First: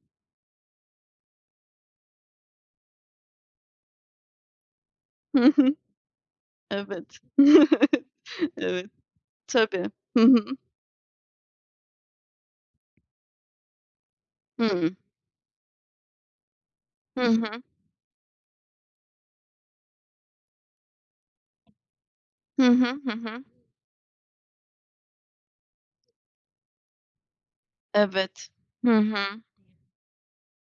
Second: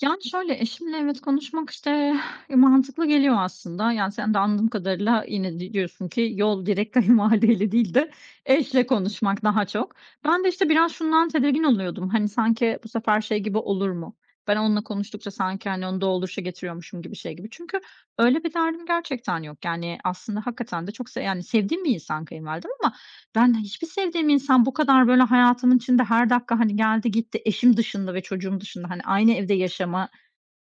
Yani, şöyle, eşimle evet konuşmak, işte, eee, mantıklı geliyor aslında. Yani sen de anladığım kadarıyla Hı yine di hı. diyorsun ki yol direkt Evet. kayınvalideyle değil de eşle Evet. konuşmak daha Tabii. çok. Hı Ben hı. de, işte, biraz şundan tedirgin oluyordum; hani, sanki bu sefer şey gibi olur mu, ben onunla Hıı. konuştukça sanki, hani, onu dolduruşa getiriyormuşum gibi, Hı şey gibi. hı. Çünkü öyle bir derdim gerçekten yok. Yani aslında hakikaten de çok s yani, sevdiğim bir insan Hı kayınvalidem ama hı, hı hı. ben hiçbir sevdiğim insan bu kadar böyle hayatımın içinde; her dakika, hani, geldi, gitti, eşim dışında ve Evet. çocuğum dışında, Hı hani, hı. aynı evde yaşama,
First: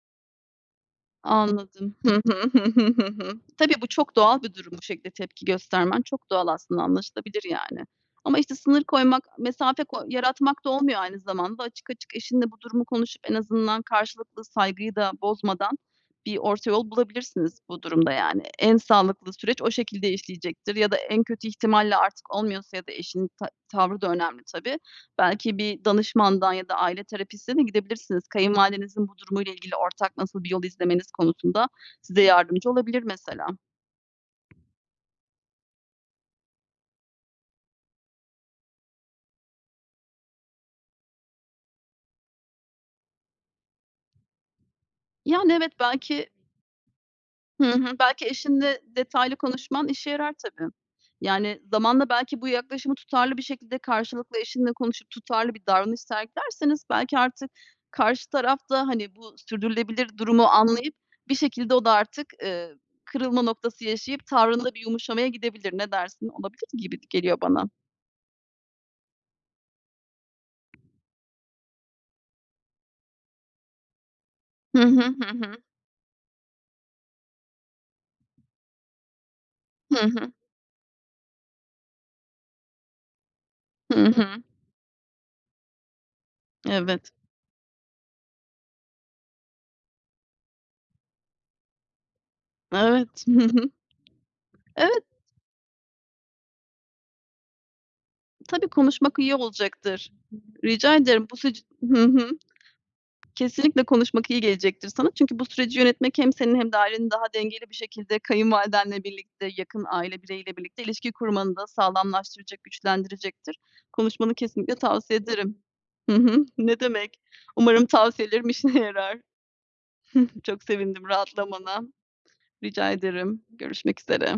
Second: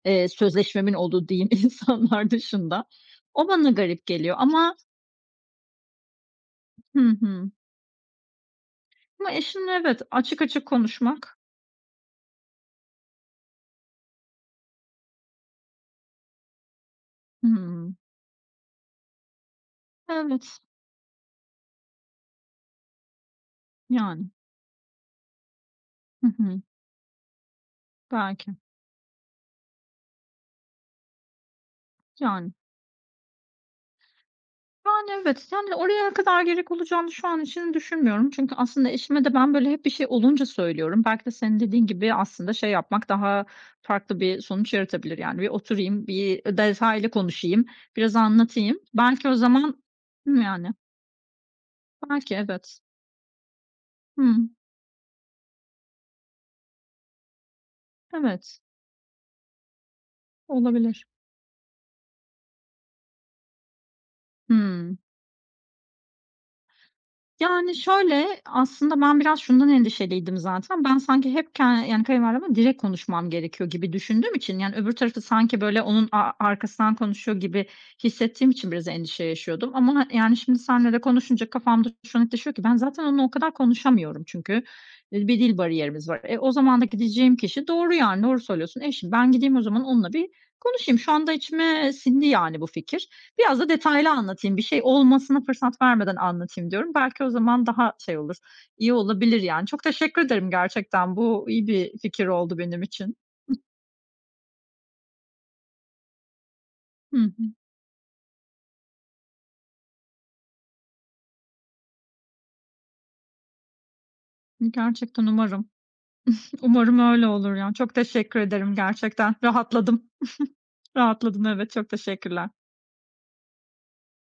eee, sözleşmemin olduğu diyeyim Anladım. Hı hı, insanlar hı dışında hı, hı hı. O bana Tabii, bu garip çok geliyor doğal bir durum. ama Bu şekilde tepki göstermen çok doğal aslında, Hı anlaşılabilir hı. yani. Ama işte sınır koymak, Ama eşimle mesafe evet, ko açık yaratmak açık da olmuyor aynı konuşmak. zamanda. Açık açık eşinle bu durumu konuşup en azından karşılıklı saygıyı da bozmadan bir orta yol bulabilirsiniz bu Hımm. durumda, yani. En sağlıklı süreç o şekilde Evet. işleyecektir ya da en kötü ihtimalle artık olmuyorsa ya da eşinin ta tavrı da Yani. önemli tabii, belki bir Hı danışmandan hı. ya da aile terapistine de gidebilirsiniz. Belki. Kayınvalidenizin bu durumuyla ilgili ortak nasıl bir yol izlemeniz konusunda size Yani. yardımcı olabilir mesela. Yani, evet, [unintelligible] oraya kadar gerek olacağını şu an için düşünmüyorum. Çünkü aslında eşime de ben, böyle, hep bir şey olunca söylüyorum. Belki de senin dediğin gibi, aslında şey yapmak daha farklı bir sonuç yaratabilir. Yani bir Yani, evet, oturayım, belki bir, ııı, detaylı konuşayım, Hı hı, biraz belki anlatayım. eşinle Belki o detaylı zaman konuşman işe yarar, Değil mi, yani? tabii. Yani zamanla Belki, belki bu evet. yaklaşımı tutarlı bir şekilde Hı karşılıklı hı. eşinle konuşup tutarlı bir davranış sergilerseniz belki artık karşı taraf Evet. da, hani, bu sürdürülebilir durumu anlayıp Olabilir. bir şekilde o da artık, ııı, kırılma noktası yaşayıp tavrında bir Hımm. yumuşamaya gidebilir. Ne dersin? Olabilir gibi geliyor bana. Yani şöyle, aslında ben biraz şundan endişeliydim zaten, ben sanki hep k yani kayınvalidemle direkt konuşmam gerekiyor gibi düşündüğüm için yani Hı öbür hı, tarafı hı hı. sanki böyle onun a arkasından konuşuyor gibi hissettiğim için biraz endişe yaşıyordum. Ama Hı ha hı. yani şimdi seninle de konuşunca kafamda şu netleşiyor ki ben zaten onunla o kadar Hı konuşamıyorum hı. çünkü, eee, bir dil bariyerimiz var. E, o zaman da Evet. gideceğim kişi doğru yani doğru söylüyorsun, eşim. Ben gideyim o zaman onunla bir konuşayım. Şu anda içime sindi yani bu fikir. Evet. Hı Biraz da hı. detaylı anlatayım, bir şey Evet. olmasına fırsat vermeden anlatayım diyorum. Belki o zaman daha şey olur, Tabii, iyi konuşmak iyi olabilir yani. Çok olacaktır. teşekkür ederim Rica gerçekten, ederim. Bu bu seç iyi bir Hı fikir hı. oldu benim için. Kesinlikle konuşmak iyi gelecektir sana çünkü bu süreci yönetmek hem senin hem de ailenin Hı daha hı. dengeli bir şekilde kayınvalidenle birlikte, yakın aile bireyiyle birlikte ilişki kurmanı da sağlamlaştıracak, güçlendirecektir. Konuşmanı I kesinlikle tavsiye gerçekten ederim. umarım. Hı hı. Ne Umarım demek. öyle olur ya. Umarım Çok teşekkür tavsiyelerim ederim, işine yarar. gerçekten rahatladım. Çok sevindim Rahatladım evet, rahatlamana. çok teşekkürler. Rica ederim. Görüşmek üzere.